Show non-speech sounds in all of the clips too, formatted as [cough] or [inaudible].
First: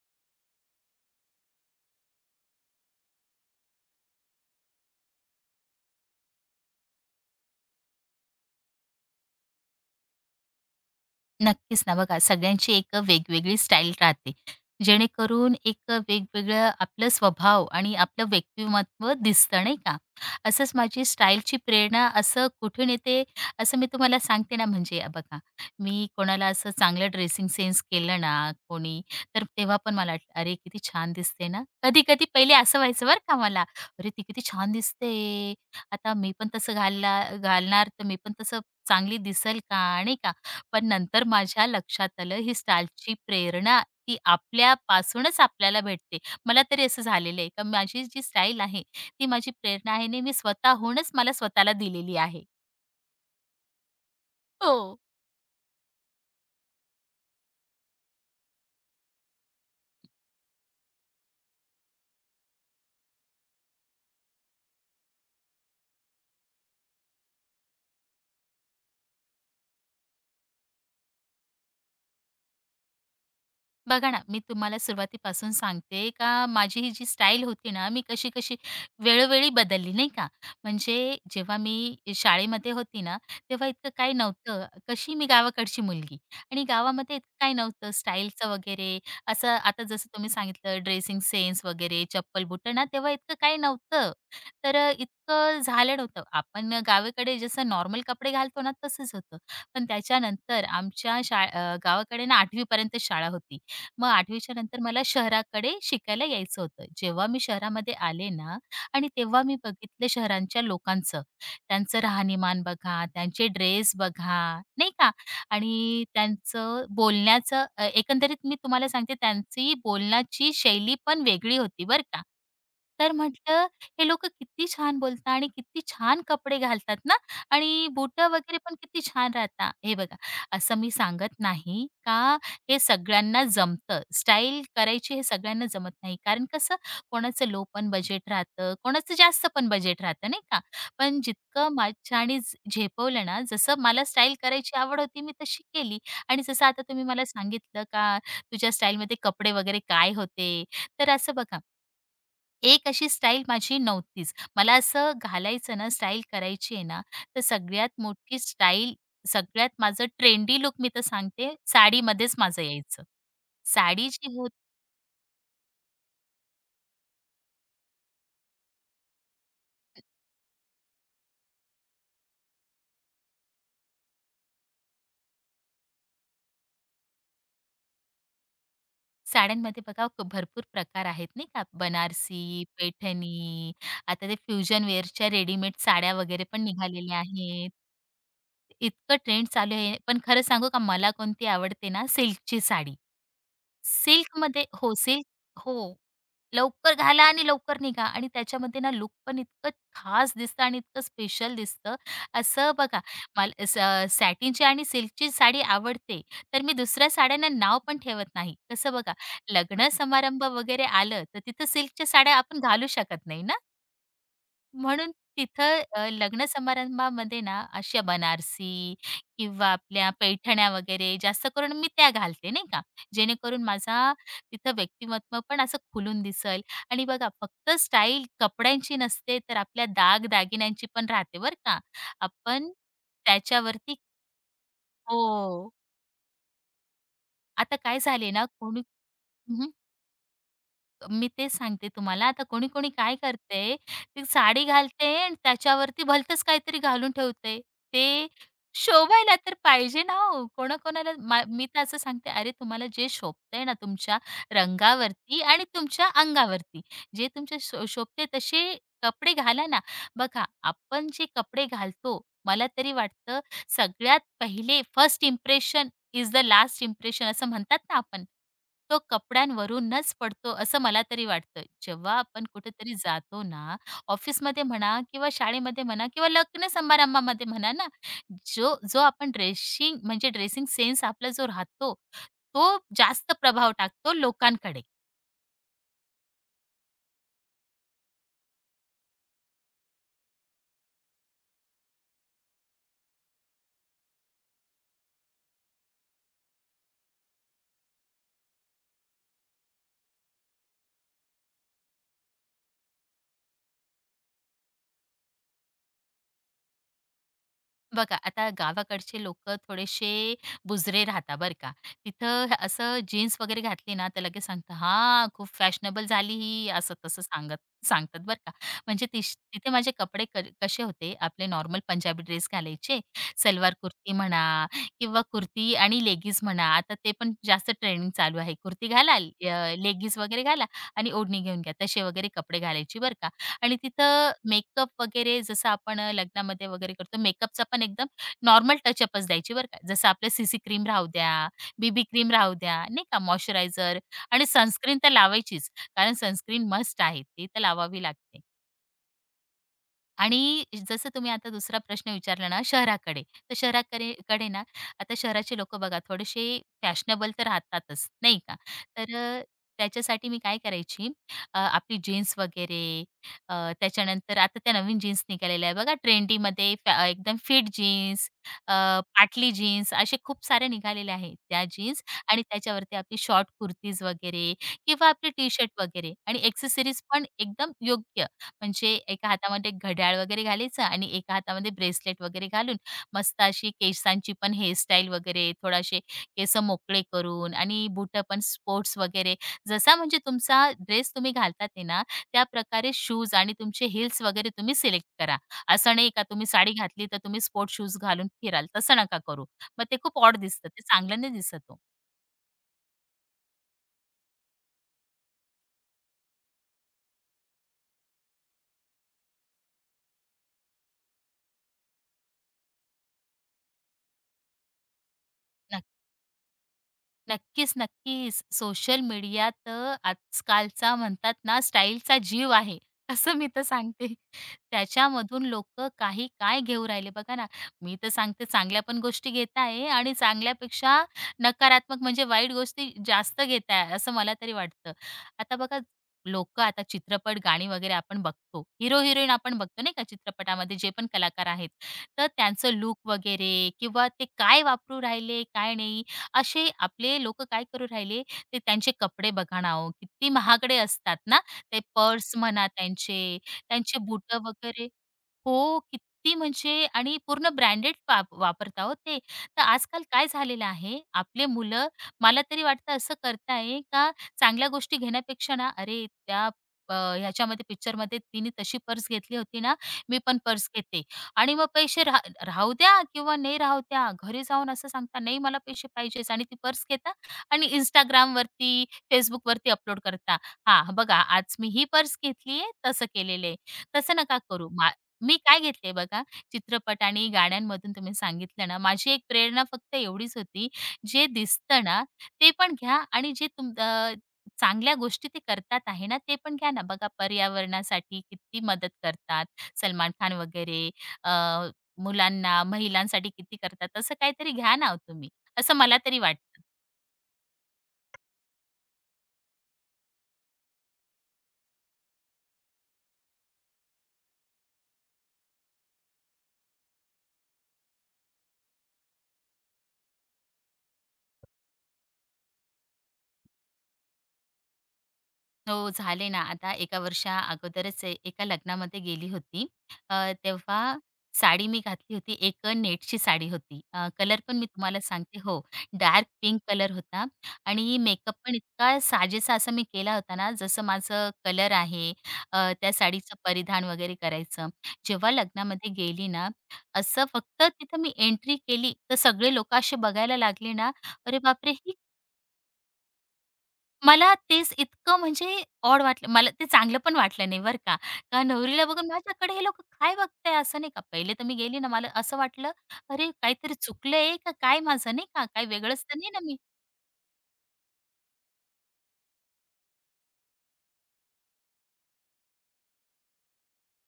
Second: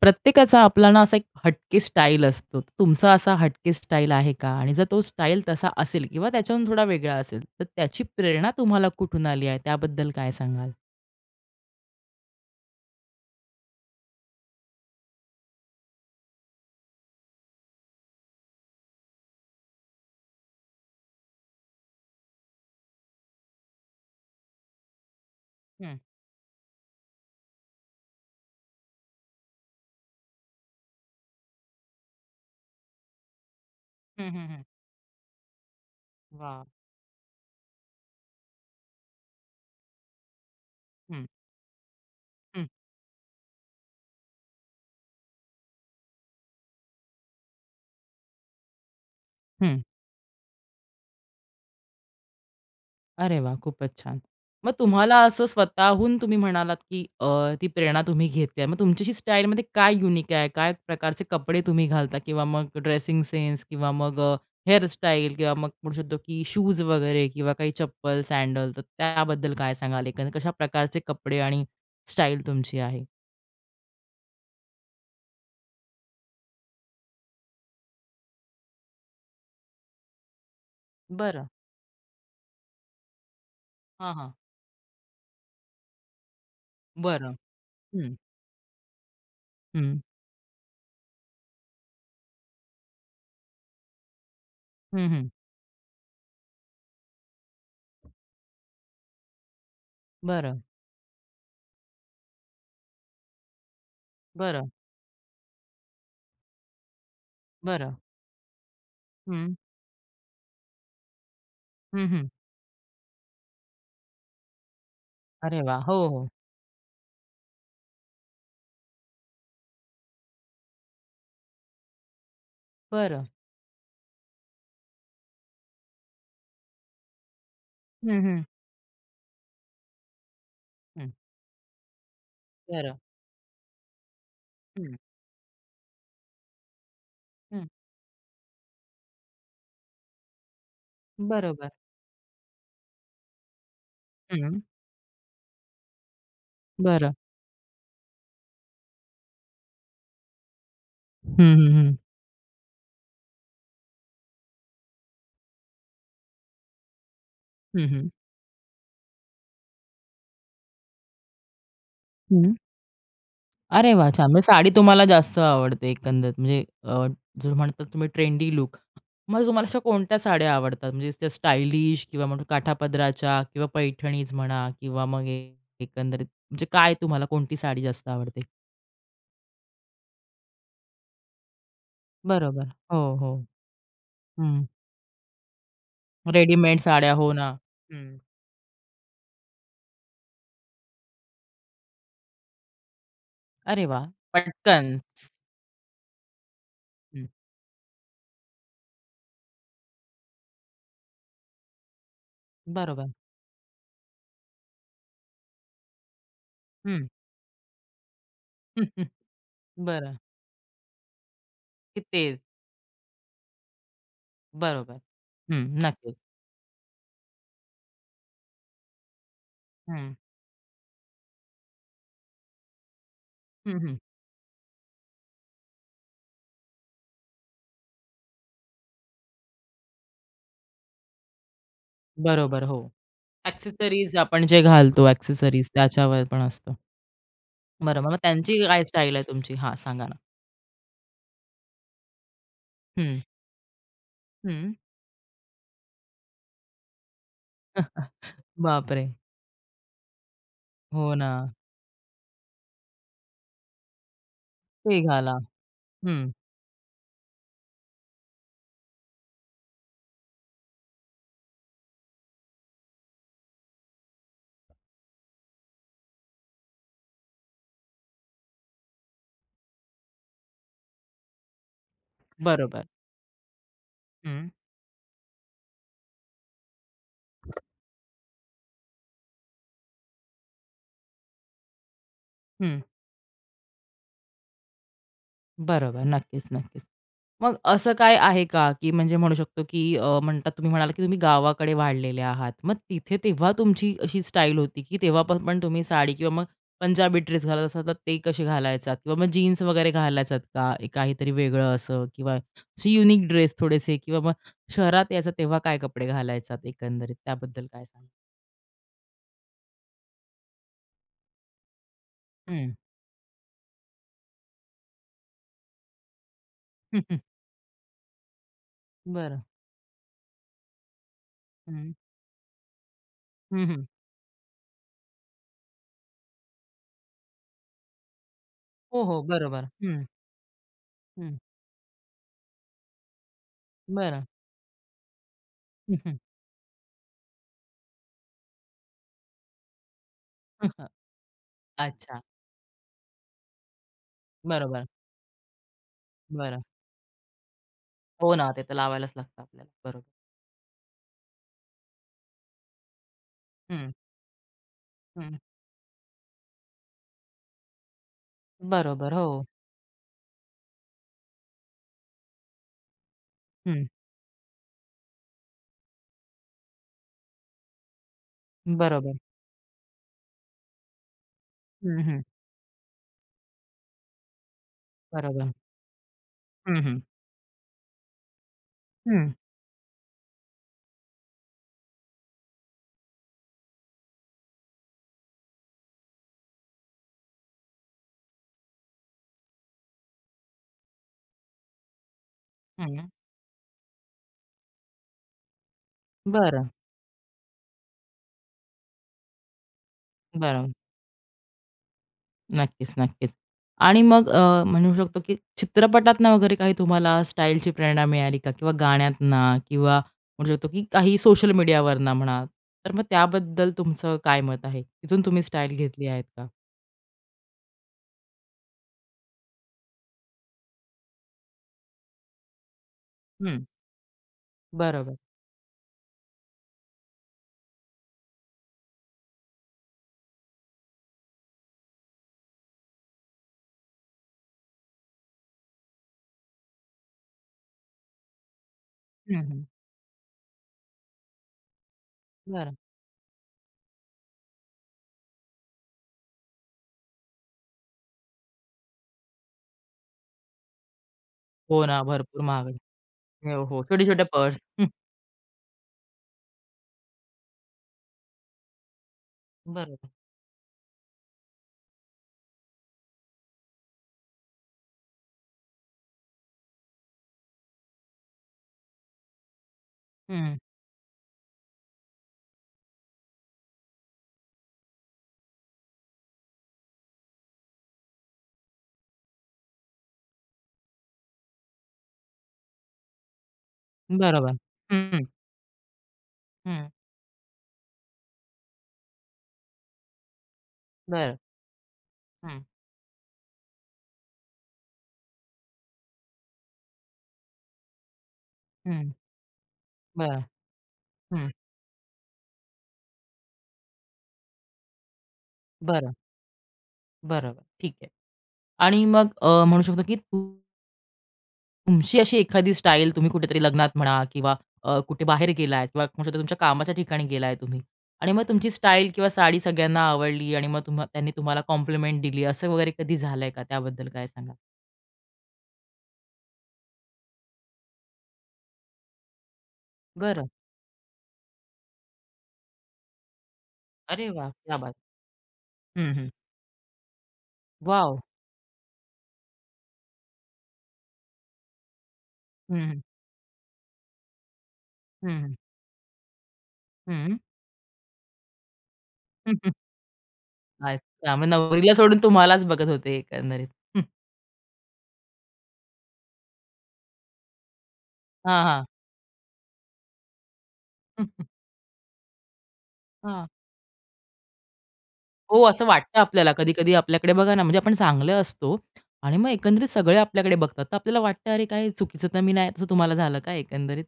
प्रत्येकाचा आपला ना असा एक हटके स्टाईल असतो. तुमचा असा हटके स्टाईल आहे का? आणि जर तो स्टाईल तसा असेल किंवा त्याच्याहून थोडा वेगळा असेल, तर त्याची प्रेरणा तुम्हाला कुठून आली आहे? त्याबद्दल काय सांगाल? नक्कीच ना. बघा सगळ्यांची एक वेगवेगळी स्टाईल राहते. जेणेकरून एक वेगवेगळं आपलं स्वभाव आणि आपलं व्यक्तिमत्व दिसतं, नाही का? असंच माझी स्टाईलची प्रेरणा असं कुठून येते, असं मी तुम्हाला सांगते ना. म्हणजे बघा, हं. मी कोणाला असं चांगलं ड्रेसिंग सेन्स केलं ना कोणी, तर तेव्हा पण मला वाटलं, "अरे, किती छान दिसते ना." कधी-कधी पहिले असं व्हायचं बरं का मला, "अरे, ती हं, किती हं, हं. छान दिसते. आता मी पण वाह! तसं घालला घालणार, तर मी पण तसं चांगली दिसेल का?" नाही का? पण हं, नंतर माझ्या लक्षात आलं ही हं. स्टाईलची प्रेरणा ती आपल्यापासूनच आपल्याला भेटते. मला तरी असं झालेलं आहे, का माझी जी स्टाईल आहे, ती माझी हं. प्रेरणा आहे आणि मी स्वतःहूनच मला स्वतःला दिलेली आहे. अरे वाह! खूपच छान. मग हो. तुम्हाला असं स्वतःहून तुम्ही म्हणालात, की ती प्रेरणा तुम्ही घेतली. मग तुमच्याशी स्टाईलमध्ये काय युनिक आहे? काय प्रकारचे कपडे तुम्ही घालता? किंवा मग ड्रेसिंग सेन्स किंवा मग हेअरस्टाईल किंवा मग म्हणू शकतो, की शूज वगैरे किंवा काही चप्पल, सॅडल तर त्याबद्दल काय सांगाल? एकंदरीत कशा प्रकारचे कपडे आणि स्टाईल तुमची आहे? बघा ना, मी तुम्हाला सुरुवातीपासून सांगते का माझी ही जी स्टाईल होती ना, मी कशी-कशी वेळोवेळी बदलली, नाही का. म्हणजे बरं. जेव्हा मी शाळेमध्ये होती ना, तेव्हा इतकं काही हां, हां. नव्हतं. कशी मी गावाकडची मुलगी आणि गावामध्ये बरं. इतकं काही नव्हतं हं, स्टाईलचं वगैरे असं. आता हं. जसं तुम्ही सांगितलं ड्रेसिंग सेन्स वगैरे, चप्पल-बुटं ना, तेव्हा इतकं काही नव्हतं. तर हं, हं. इतकं झालं नव्हतं. आपण गावाकडे जसं नॉर्मल कपडे घालतो ना, तसंच होतं. पण बरं, त्याच्यानंतर आमच्या गावाकडे ना 8वी शाळा होती. मग 8वीच्या बरं, नंतर मला शहराकडे शिकायला यायचं होतं. जेव्हा मी शहरामध्ये बरं. आले ना आणि तेव्हा हं. मी बघितलं शहरांच्या लोकांचं. त्यांचं हं, हं. राहणीमान बघा, त्यांचे ड्रेस बघा, नाही का? अरे वाह! हो, आणि हो. त्यांचं बोलण्याचं एकंदरीत मी तुम्हाला सांगते त्यांची बोलण्याची शैली पण वेगळी होती बरं का. तर बरं. म्हटलं हे लोकं किती छान बोलतात आणि किती छान कपडे घालतात ना आणि हं, बुटं हं. वगैरे पण किती छान राहतात. हे बघा, असं मी हं. सांगत नाही का हे बरं. सगळ्यांना जमतं. स्टाईल हं, करायची हे सगळ्यांना जमत नाही. कारण कसं कोणाचं लो हं. पण बजेट राहतं, कोणाचं जास्त पण बजेट राहतं नाही का? पण जितकं बरोबर. माझ्याने झेपवलं ना, जसं मला स्टाईल हं, करायची आवड होती मी तशी केली आणि जसं आता तुम्ही बरं. मला सांगितलं का तुझ्या स्टाईलमध्ये कपडे वगैरे काय होते? तर असं हं, बघा हं, हं. एक अशी स्टाईल माझी नव्हतीच. मला असं घालायचं ना, स्टाईल करायची आहे ना, तर हं, सगळ्यात हं. मोठी स्टाईल, सगळ्यात माझं ट्रेंडी लुक मी तर सांगते, साडीमध्येच हं. माझं यायचं. अरे साडी वाह! छान. जी म्हणजे होती साडी तुम्हाला जास्त आवडते एकंदरीत म्हणजे जो म्हणतात तुम्ही ट्रेंडी लूक. मग तुम्हाला अशा कोणत्या साड्या आवडतात? म्हणजे त्या स्टायलिश किंवा म्हणून काठापदराच्या किंवा पैठणीज म्हणा किंवा मग एकंदरीत म्हणजे काय तुम्हाला कोणती साडी जास्त आवडते? साड्यांमध्ये बघा भरपूर प्रकार आहेत नाही का, बनारसी, बरोबर. हो, हो. पैठणी, आता ते हं. फ्युजन वेअरच्या रेडीमेड साड्या वगैरे पण रेडीमेड साड्या निघालेल्या हो ना. आहेत. हं. इतकं ट्रेंड चालू आहे. पण खरं सांगू का, मला कोणती आवडते ना, सिल्कची साडी. अरे वाह! सिल्कमध्ये पटकन. हो, सिल्क हो. लवकर घाला हं. आणि लवकर निघा आणि त्याच्यामध्ये ना लुक पण इतकं खास दिसतं आणि इतकं स्पेशल दिसतं. असं बघा बरोबर. मला सॅटिनची आणि सिल्कची साडी आवडते, तर मी हं. दुसऱ्या साड्यांना नाव पण ठेवत नाही. कसं [laughs] बघा लग्न बरं. समारंभ वगैरे आलं, तर तिथं की सिल्कच्या साड्या तेच. आपण घालू शकत नाही ना. बरोबर. म्हणून हं, तिथं नक्कीच. लग्न समारंभामध्ये ना अशा बनारसी किंवा आपल्या हं. पैठण्या वगैरे जास्त करून मी त्या घालते नाही का, जेणेकरून हं, हं. माझा तिथं व्यक्तिमत्व पण असं खुलून दिसेल आणि बघा फक्त स्टाईल कपड्यांची नसते, तर आपल्या दागदागिन्यांची पण राहते बरं का. बरोबर, आपण हो. त्याच्यावरती एक्सेसरीज आपण जे घालतो, एक्सेसरीज हो. त्याच्यावर पण असतं. आता काय बरं, मग झाले ना त्यांची काय कोणी स्टाईल आहे तुमची? हां, सांगा ना. मी तेच सांगते तुम्हाला. आता कोणी-कोणी काय हं, करतंय, ती साडी हं. घालते आणि त्याच्यावरती भलतंच काहीतरी घालून ठेवते. [laughs] ते बापरे! शोभायला तर पाहिजे ना हो. कोणाकोणाला हो ना. मी तर असं सांगते, अरे तुम्हाला जे शोभतंय ना तुमच्या ते घाला. रंगावरती आणि तुमच्या हं, अंगावरती, जे तुमच्या शोभते तसे कपडे घाला ना. बघा आपण जे कपडे घालतो, मला तरी वाटतं सगळ्यात पहिले first impression is the last impression असं म्हणतात ना आपण. तो कपड्यांवरूनच पडतो असं मला तरी वाटतं. जेव्हा आपण बरोबर. कुठेतरी जातो ना, हं, ऑफिसमध्ये म्हणा किंवा शाळेमध्ये म्हणा किंवा लग्न समारंभामध्ये म्हणा ना, जो जो आपण ड्रेसिंग म्हणजे ड्रेसिंग सेन्स आपला जो राहतो, तो हं. जास्त प्रभाव टाकतो लोकांकडे. बरोबर. नक्कीच, नक्कीच. मग असं काय आहे का, की म्हणजे म्हणू शकतो, की म्हणतात तुम्ही म्हणालात, की तुम्ही गावाकडे वाढलेले आहात. मग तिथे तेव्हा तुमची अशी स्टाईल होती, की तेव्हा पण तुम्ही साडी किंवा मग पंजाबी ड्रेस घालत असाल, तर ते कसे घालायचात? किंवा मग जीन्स वगैरे घालायचात का? एक काहीतरी वेगळं असं किंवा असे युनिक ड्रेस थोडेसे किंवा मग शहरात यायचा तेव्हा काय कपडे घालायचात एकंदरीत? त्याबद्दल काय सांगाल? बघा आता गावाकडचे लोक थोडेसे बुजरे राहता बरं का तिथं हं. असं जीन्स वगैरे घातली ना तर लगेच सांगतात हा खूप फॅशनेबल झाली ही असं [laughs] हं, हं. तसं सांगत सांगतात बरं का म्हणजे बरं. तिथे माझे कपडे कसे होते आपले नॉर्मल हं. पंजाबी ड्रेस घालायचे हं, सलवार हं. कुर्ती म्हणा किंवा कुर्ती आणि लेगीज म्हणा आता ते पण जास्त ट्रेंडिंग चालू आहे कुर्ती हो, घाला हो. बरोबर. हं, लेगीज वगैरे घाला आणि हं. ओढणी घेऊन घ्या तसे वगैरे कपडे घालायची बरं का आणि बरं. तिथं मेकअप वगैरे जसं हं, आपण हं. लग्नामध्ये वगैरे करतो मेकअपचा पण एकदम नॉर्मल टचअपच द्यायची बरं का. जसं आपलं सीसी क्रीम [laughs] राहू द्या, बीबी अच्छा. क्रीम राहू द्या, नाही का मॉइश्चरायझर आणि बरोबर. सनस्क्रीन तर लावायचीच. कारण बरं. सनस्क्रीन मस्ट आहे. ती तर लावावी हो लागते. ना, ते तर लावायलाच लागतं आपल्याला. बरोबर. आणि जसं तुम्ही आता दुसरा प्रश्न विचारला ना शहराकडे, तर हं, शहराकडे ना आता हं. शहराचे लोकं बघा थोडेसे फॅशनेबल तर राहतातच, नाही का? बरोबर. तर हो. त्याच्यासाठी मी काय करायची आपली जीन्स वगैरे अ, हं. त्याच्यानंतर आता त्या नवीन जीन्स निघालेल्या आहे बघा ट्रेंडीमध्ये एकदम फिट जीन्स, अ, बरोबर. पाटली जीन्स असे खूप साऱ्या निघालेल्या आहेत. त्या हं, जीन्स हं. आणि त्याच्यावरती आपली शॉर्ट कुर्तीज वगैरे किंवा आपली बरोबर. टी-शर्ट वगैरे आणि हं, हं. एक्सेसरीज पण एकदम योग्य म्हणजे एका हं, हातामध्ये घड्याळ वगैरे घालायचं आणि एका हातामध्ये ब्रेसलेट वगैरे घालून मस्त अशी केसांची पण हेअरस्टाईल वगैरे थोडासे केस मोकळे करून आणि बुटं पण स्पोर्ट्स वगैरे जसा म्हणजे तुमचा ड्रेस तुम्ही घालतात आहे ना त्या प्रकारे हं. शूज आणि तुमचे हिल्स वगैरे तुम्ही सिलेक्ट करा. असं नाही का तुम्ही बरं, साडी घातली तर तुम्ही स्पोर्ट्स शूज घालून फिराल, तसं नका करू. मग ते खूप ऑड दिसतं. बरं. ते चांगलं नाही दिसत ओ. नक्कीच, नक्कीच. आणि मग म्हणू शकतो, की चित्रपटातनं वगैरे काही तुम्हाला स्टाईलची प्रेरणा मिळाली का? किंवा गाण्यातनं किंवा म्हणू शकतो, की काही सोशल मीडियावरनं म्हणा. तर मग त्याबद्दल तुमचं काय मत आहे? तिथून तुम्ही स्टाईल घेतली आहेत का? नक्कीच, नक्कीच. सोशल मीडिया तर आजकालचा म्हणतात ना स्टाईलचा जीव आहे, असं मी तर हं. सांगते. बरोबर. त्याच्यामधून लोकं काही काय घेऊ राहिले बघा ना. मी तर सांगते चांगल्या पण गोष्टी घेत आहे आणि चांगल्यापेक्षा नकारात्मक म्हणजे वाईट गोष्टी जास्त घेत आहे, असं मला तरी वाटतं. आता बघा लोकं आता चित्रपट, गाणी वगैरे आपण बघतो. हीरो-हिरोईन हं, आपण हं. बघतो नाही का चित्रपटामध्ये जे पण कलाकार आहेत. तर त्यांचं बरं. लूक वगैरे किंवा ते काय वापरू राहिले, काय नाही असे आपले लोक काय करू राहिले, ते त्यांचे कपडे बघा ना हो, किती महागडे असतात ना, ते हो ना, पर्स भरपूर म्हणा महागडे. त्यांचे, हो, हो. त्यांचे छोटे-छोटे बुटं पर्स. वगैरे हो, किती म्हणजे आणि पूर्ण ब्रँडेड वापरता हो ते. तर बरोबर. आजकाल काय झालेलं आहे, आपले मुलं मला तरी वाटतं असं करताय का चांगल्या गोष्टी घेण्यापेक्षा ना, "अरे त्या ह्याच्यामध्ये पिक्चरमध्ये तिने तशी पर्स घेतली होती ना, मी पण हं, पर्स घेते." आणि मग पैसे राहू द्या किंवा नाही राहू द्या. घरी जाऊन असं सांगता, "नाही मला पैसे पाहिजेच" आणि ती पर्स घेता आणि Instagramवरती, Facebookवरती अपलोड करता. "हां, बघा आज मी ही पर्स घेतली आहे, तसं केलेले, आहे." तसं नका बरोबर. करू. हं, मी काय घेतले बघा, हं. चित्रपट आणि गाण्यांमधून तुम्ही सांगितलं ना, माझी एक प्रेरणा फक्त एवढीच होती, जे बरं. दिसतं ना, ते हं, पण घ्या आणि जे चांगल्या गोष्टी ते करतात आहे ना, ते पण घ्या ना. बघा पर्यावरणासाठी किती मदत हं. करतात. सलमान खान बरं. वगैरे हं. मुलांना, महिलांसाठी किती करतात, तसं काहीतरी घ्या ना हो तुम्ही, असं मला बरं, तरी वाटतं. बरोबर. ठीक आहे. आणि मग म्हणू शकतो की तुमची अशी एखादी स्टाईल तुम्ही कुठेतरी लग्नात म्हणा किंवा कुठे बाहेर गेलात किंवा म्हणू शकतो तुमच्या कामाच्या ठिकाणी गेलाय तुम्ही आणि मग तुमची स्टाईल किंवा साडी सगळ्यांना आवडली आणि मग तुम्हा त्यांनी तुम्हाला कॉम्प्लिमेंट दिली असं वगैरे कधी झालंय का? त्याबद्दल काय सांगाल? हो, झाले ना. आता एका वर्षा अगोदरच एका लग्नामध्ये गेली होती. बरं. तेव्हा साडी मी घातली होती. एक नेटची साडी होती. अरे कलर वाह! पण मी क्या बात! तुम्हाला सांगते हो, हं, डार्क हं. पिंक कलर होता आणि वॉव! मेकअप पण इतका साजेसा असा मी केला होता ना, जसं माझं कलर आहे, हं, त्या हं. साडीचं परिधान वगैरे करायचं. हं, जेव्हा हं. लग्नामध्ये गेली ना, असं फक्त तिथं मी एंट्री केली, तर सगळे हं. लोकं असे बघायला लागले ना, अच्छा. "अरे मग बापरे! नवरीला ही सोडून तुम्हालाच बघत होते एकंदरीत. हं. मला तेच इतकं म्हणजे ऑड वाटलं. मला ते चांगलं पण वाटलं नाही बरं का. का हां, नवरीला हां. बघून माझ्याकडे हे लोकं काय बघताय असं नाही का. पहिले तर मी गेली ना मला असं वाटलं, "अरे हां. काहीतरी चुकलंय का काय माझं?" नाही का. हो, काही असं वेगळंच तर वाटतं नाही ना आपल्याला मी. कधी-कधी आपल्याकडे बघा ना, म्हणजे आपण चांगले असतो आणि मग एकंदरीत सगळे आपल्याकडे बघतात. तर आपल्याला वाटतं, "अरे, काय चुकीचं तर मी नाही." तसं तुम्हाला झालं का एकंदरीत?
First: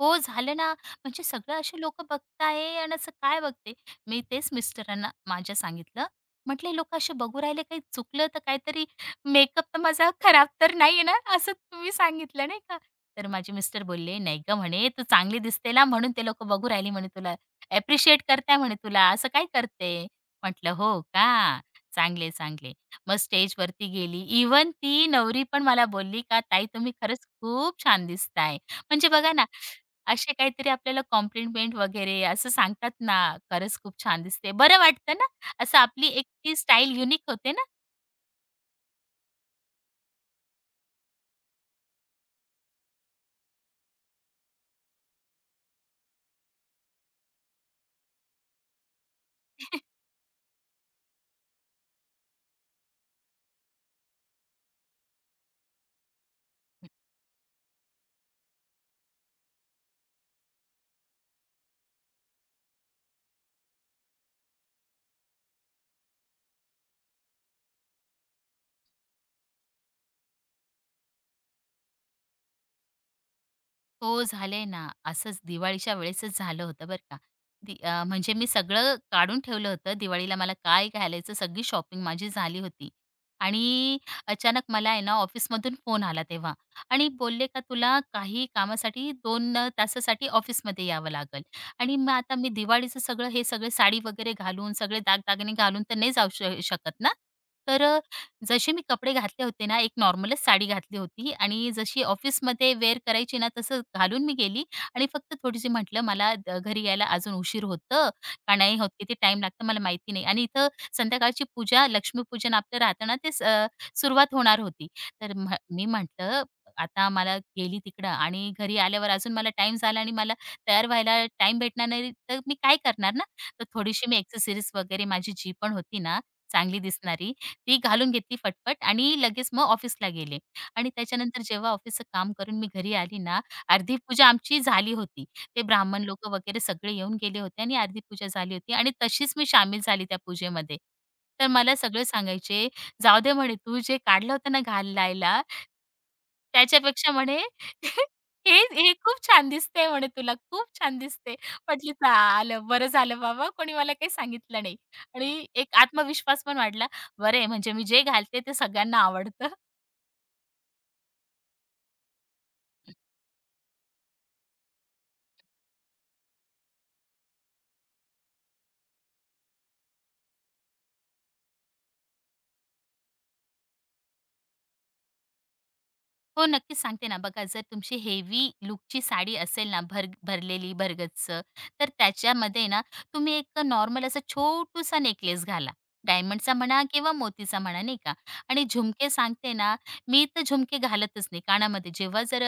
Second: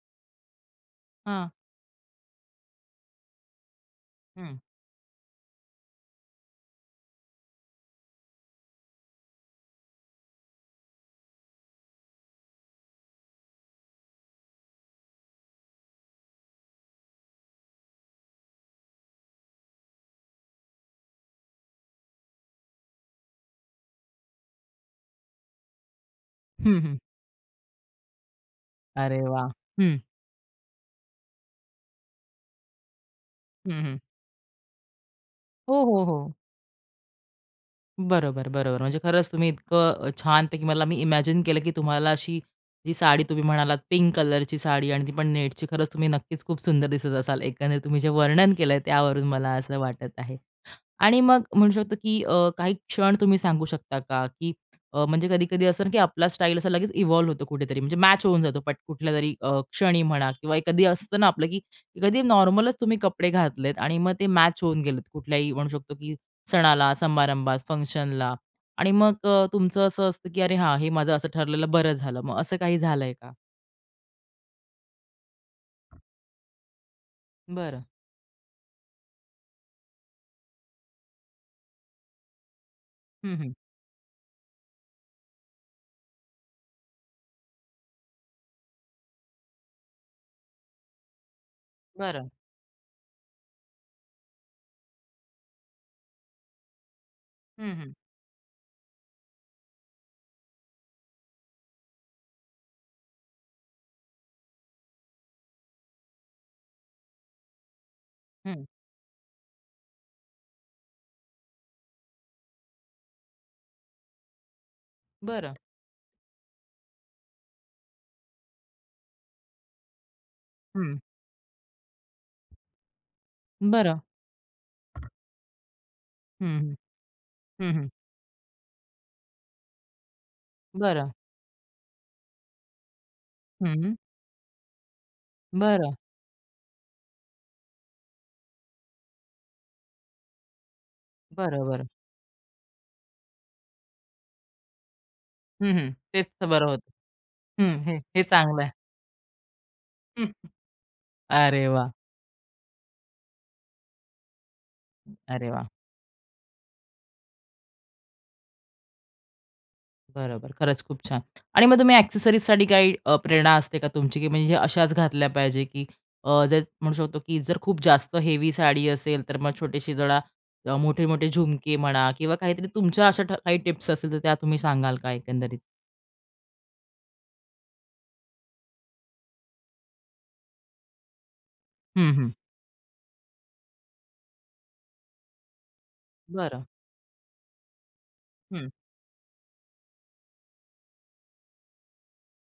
हो, झालं ना. म्हणजे हां. सगळं असे लोकं बघताय आणि असं काय बघते? मी तेच हं. मिस्टरांना माझ्या सांगितलं. म्हटलं, "हे असे बघू राहिले, काही चुकलं तर काहीतरी मेकअप तर माझा खराब तर नाहीये ना?" असं तुम्ही सांगितलं नाही का? तर माझे मिस्टर बोलले, "नाही गं," म्हणे, "तू चांगली दिसते ना म्हणून ते लोकं बघू राहिले म्हणे तुला. ॲप्रिशिएट करताय म्हणे तुला. असं काय करते?" म्हटलं, "हो का? चांगले, चांगले." मग स्टेजवरती गेली. इव्हन ती नवरी पण मला बोलली का, "ताई, हं, तुम्ही हं. खरंच खूप छान दिसताय." म्हणजे अरे बघा ना, वाह! हं. असे काहीतरी आपल्याला कॉम्प्लिमेंट वगैरे असं सांगतात ना, खरंच हं, खूप हं. छान दिसते. बरं वाटतं ना, असं हो, हो, आपली एक हो. ती स्टाईल युनिक होते ना. बरोबर, बरोबर. म्हणजे खरंच तुम्ही इतकं छानपैकी मला मी इमॅजिन केलं, की तुम्हाला अशी जी साडी तुम्ही म्हणालात पिंक कलरची साडी आणि ती पण नेटची खरंच तुम्ही नक्कीच खूप सुंदर दिसत असाल. एकंदरीत तुम्ही जे वर्णन केलंय त्यावरून मला असं वाटत आहे. आणि मग म्हणू शकतो, की काही क्षण तुम्ही सांगू शकता का? की म्हणजे कधी-कधी असं ना, की आपला स्टाईल असा लगेच इव्हॉल्व होतो कुठेतरी, म्हणजे मॅच होऊन जातो पट कुठल्या तरी क्षणी म्हणा किंवा कधी असतं ना आपलं, की कधी नॉर्मलच तुम्ही कपडे घातलेत आणि मग ते मॅच होऊन गेलेत कुठल्याही म्हणू शकतो, की सणाला, समारंभात, फंक्शनला आणि मग तुमचं असं असतं, की "अरे हां, हे माझं असं ठरलेलं बरं झालं." मग असं काही झालंय का? हो, झालंय ना. असंच दिवाळीच्या वेळेसच झालं होतं बरं का. बरं. म्हणजे मी सगळं काढून ठेवलं होतं. दिवाळीला मला काय घालायचं सगळी शॉपिंग माझी झाली होती. हं, हं. आणि अचानक मला आहे ना ऑफिसमधून फोन आला तेव्हा आणि बोलले का तुला काही कामासाठी 2 तासासाठी ऑफिसमध्ये यावं लागेल. आणि मग बरं. आता मी दिवाळीचं सगळं हे सगळे साडी वगैरे घालून, सगळे दागदागिने घालून तर नाही जाऊ शकत ना. हं, तर हं. जसे मी कपडे घातले होते ना, एक नॉर्मलच साडी घातली होती आणि जशी ऑफिसमध्ये वेअर करायची ना, तसं घालून मी गेली आणि फक्त थोडीशी म्हटलं, "मला घरी यायला अजून उशीर होतं का हं. नाही होत? किती टाईम लागतं? मला माहिती नाही." आणि इथं संध्याकाळची पूजा, लक्ष्मीपूजन आपलं राहतं ना, सुरुवात होणार होती. तर बरं. मी म्हटलं, "आता मला गेली तिकडं आणि घरी आल्यावर अजून मला टाईम झाला आणि मला तयार हं. व्हायला टाईम भेटणार नाही, तर मी काय करणार ना?" तर बरं. थोडीशी मी एक्सरसाइज वगैरे माझी जी पण होती ना, हं, हं. चांगली दिसणारी हं, ती हं. घालून घेतली फटफट आणि लगेच मग ऑफिसला गेले आणि बरं. त्याच्यानंतर जेव्हा ऑफिसचं काम करून मी घरी आली ना, हं. अर्धी पूजा आमची झाली होती. ते बरं. ब्राह्मण लोकं वगैरे सगळे येऊन गेले होते आणि अर्धी पूजा झाली होती आणि तशीच मी सामील झाली त्या पूजेमध्ये. तर बरं, मला बरं. सगळे सांगायचे, "जाऊ दे" म्हणे, "तू जे काढलं होतं ना घालायला हं, हं. तेच तर बरं होतं. त्याच्यापेक्षा म्हणे हं, हे [laughs] हे "हे चांगलं आहे. हे खूप छान दिसते" म्हणे, हं. "तुला खूप छान दिसते." अरे वाह! म्हटली, "झालं, बरं झालं बाबा कोणी मला काही सांगितलं नाही." आणि अरे वाह! एक आत्मविश्वास पण वाढला. बरं आहे म्हणजे मी जे घालते ते सगळ्यांना आवडतं. बरोबर. खरंच खूप छान. आणि मग तुम्ही एक्सेसरीजसाठी काही प्रेरणा असते का तुमची, की म्हणजे अशाच घातल्या पाहिजे, की जे म्हणू शकतो, की जर खूप जास्त हेवी साडी असेल, तर मग छोटेशी जरा मोठे-मोठे झुमके म्हणा किंवा काहीतरी तुमच्या अशा काही टिप्स असतील, तर त्या तुम्ही सांगाल का एकंदरीत? हो, नक्कीच सांगते ना. बघा जर तुमची हेवी लूकची साडी असेल ना भर भरलेली भरगच्च, तर हं, हं. त्याच्यामध्ये ना तुम्ही एक नॉर्मल असा छोटूसा नेकलेस घाला. डायमंडचा बरं. म्हणा किंवा मोतीचा म्हणा नाही का. आणि हं, झुमके सांगते ना, मी तर झुमके घालतच नाही कानामध्ये. जेव्हा जर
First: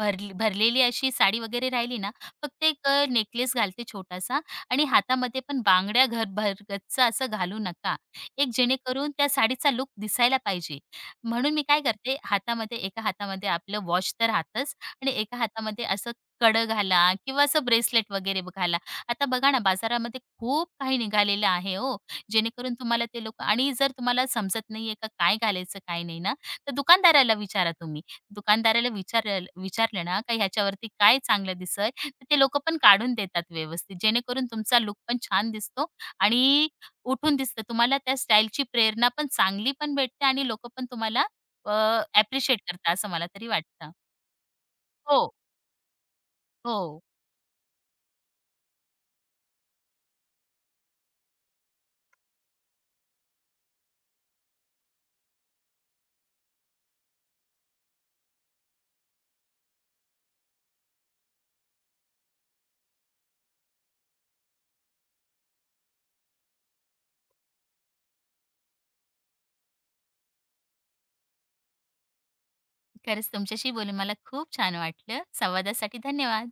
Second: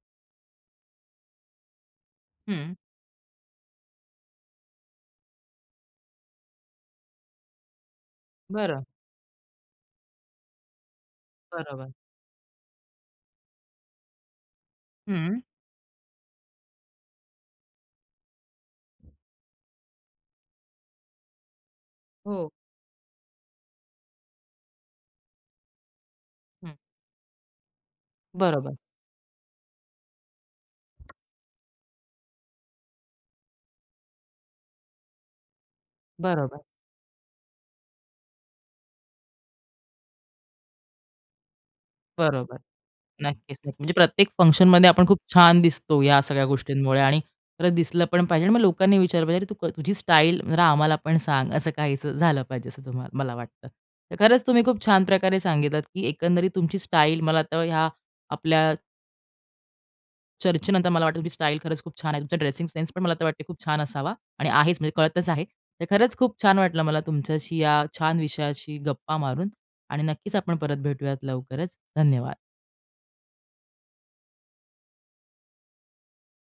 भरली भरलेली अशी साडी वगैरे राहिली ना, फक्त हं. एक नेकलेस घालते छोटासा आणि हातामध्ये पण बांगड्या घरभर गच्च असं घालू नका. एक बरं. जेणेकरून त्या साडीचा लुक दिसायला पाहिजे. म्हणून मी काय बरोबर. करते, हातामध्ये एका हातामध्ये आपलं वॉच तर राहतच आणि एका हं. हातामध्ये असं कड घाला किंवा असं ब्रेसलेट वगैरे घाला. आता बघा ना, बाजारामध्ये खूप काही निघालेलं आहे हो, हो. जेणेकरून तुम्हाला ते लोक आणि जर तुम्हाला समजत नाहीये का काय घालायचं, काय नाही ना, तर हं. दुकानदाराला विचारा तुम्ही. बरोबर, दुकानदाराला विचार विचारले ना, का ह्याच्यावरती काय चांगलं दिसेल, तर ते लोकं पण काढून देतात व्यवस्थित. जेणेकरून तुमचा लुक पण छान दिसतो बरोबर, आणि उठून दिसतं. तुम्हाला त्या स्टाईलची प्रेरणा पण चांगली पण भेटते आणि लोकं पण तुम्हाला बरोबर. ॲप्रिशिएट करतात असं मला तरी नक्कीच, नक्की. वाटतं. म्हणजे प्रत्येक फंक्शनमध्ये आपण खूप हो, छान दिसतो या सगळ्या गोष्टींमुळे हो. आणि खरंच दिसलं पण पाहिजे आणि मग लोकांनी विचारलं पाहिजे, "अरे, तू तुझी स्टाईल जरा आम्हाला पण सांग." असं काहीसं झालं पाहिजे असं तुम्हाला मला वाटतं. तर खरंच तुम्ही खूप छान प्रकारे सांगितलात, की एकंदरीत तुमची स्टाईल मला तर ह्या आपल्या चर्चेनंतर मला वाटतं तुमची स्टाईल खरंच खूप छान आहे. तुमचा ड्रेसिंग सेन्स पण मला तर वाटते खूप छान असावा आणि आहेच म्हणजे कळतच आहे. तर खरंच खूप छान वाटलं मला तुमच्याशी या छान विषयाशी गप्पा मारून आणि नक्कीच आपण परत भेटूयात लवकरच. धन्यवाद. खरंच तुमच्याशी बोलून मला खूप छान वाटलं. संवादासाठी धन्यवाद.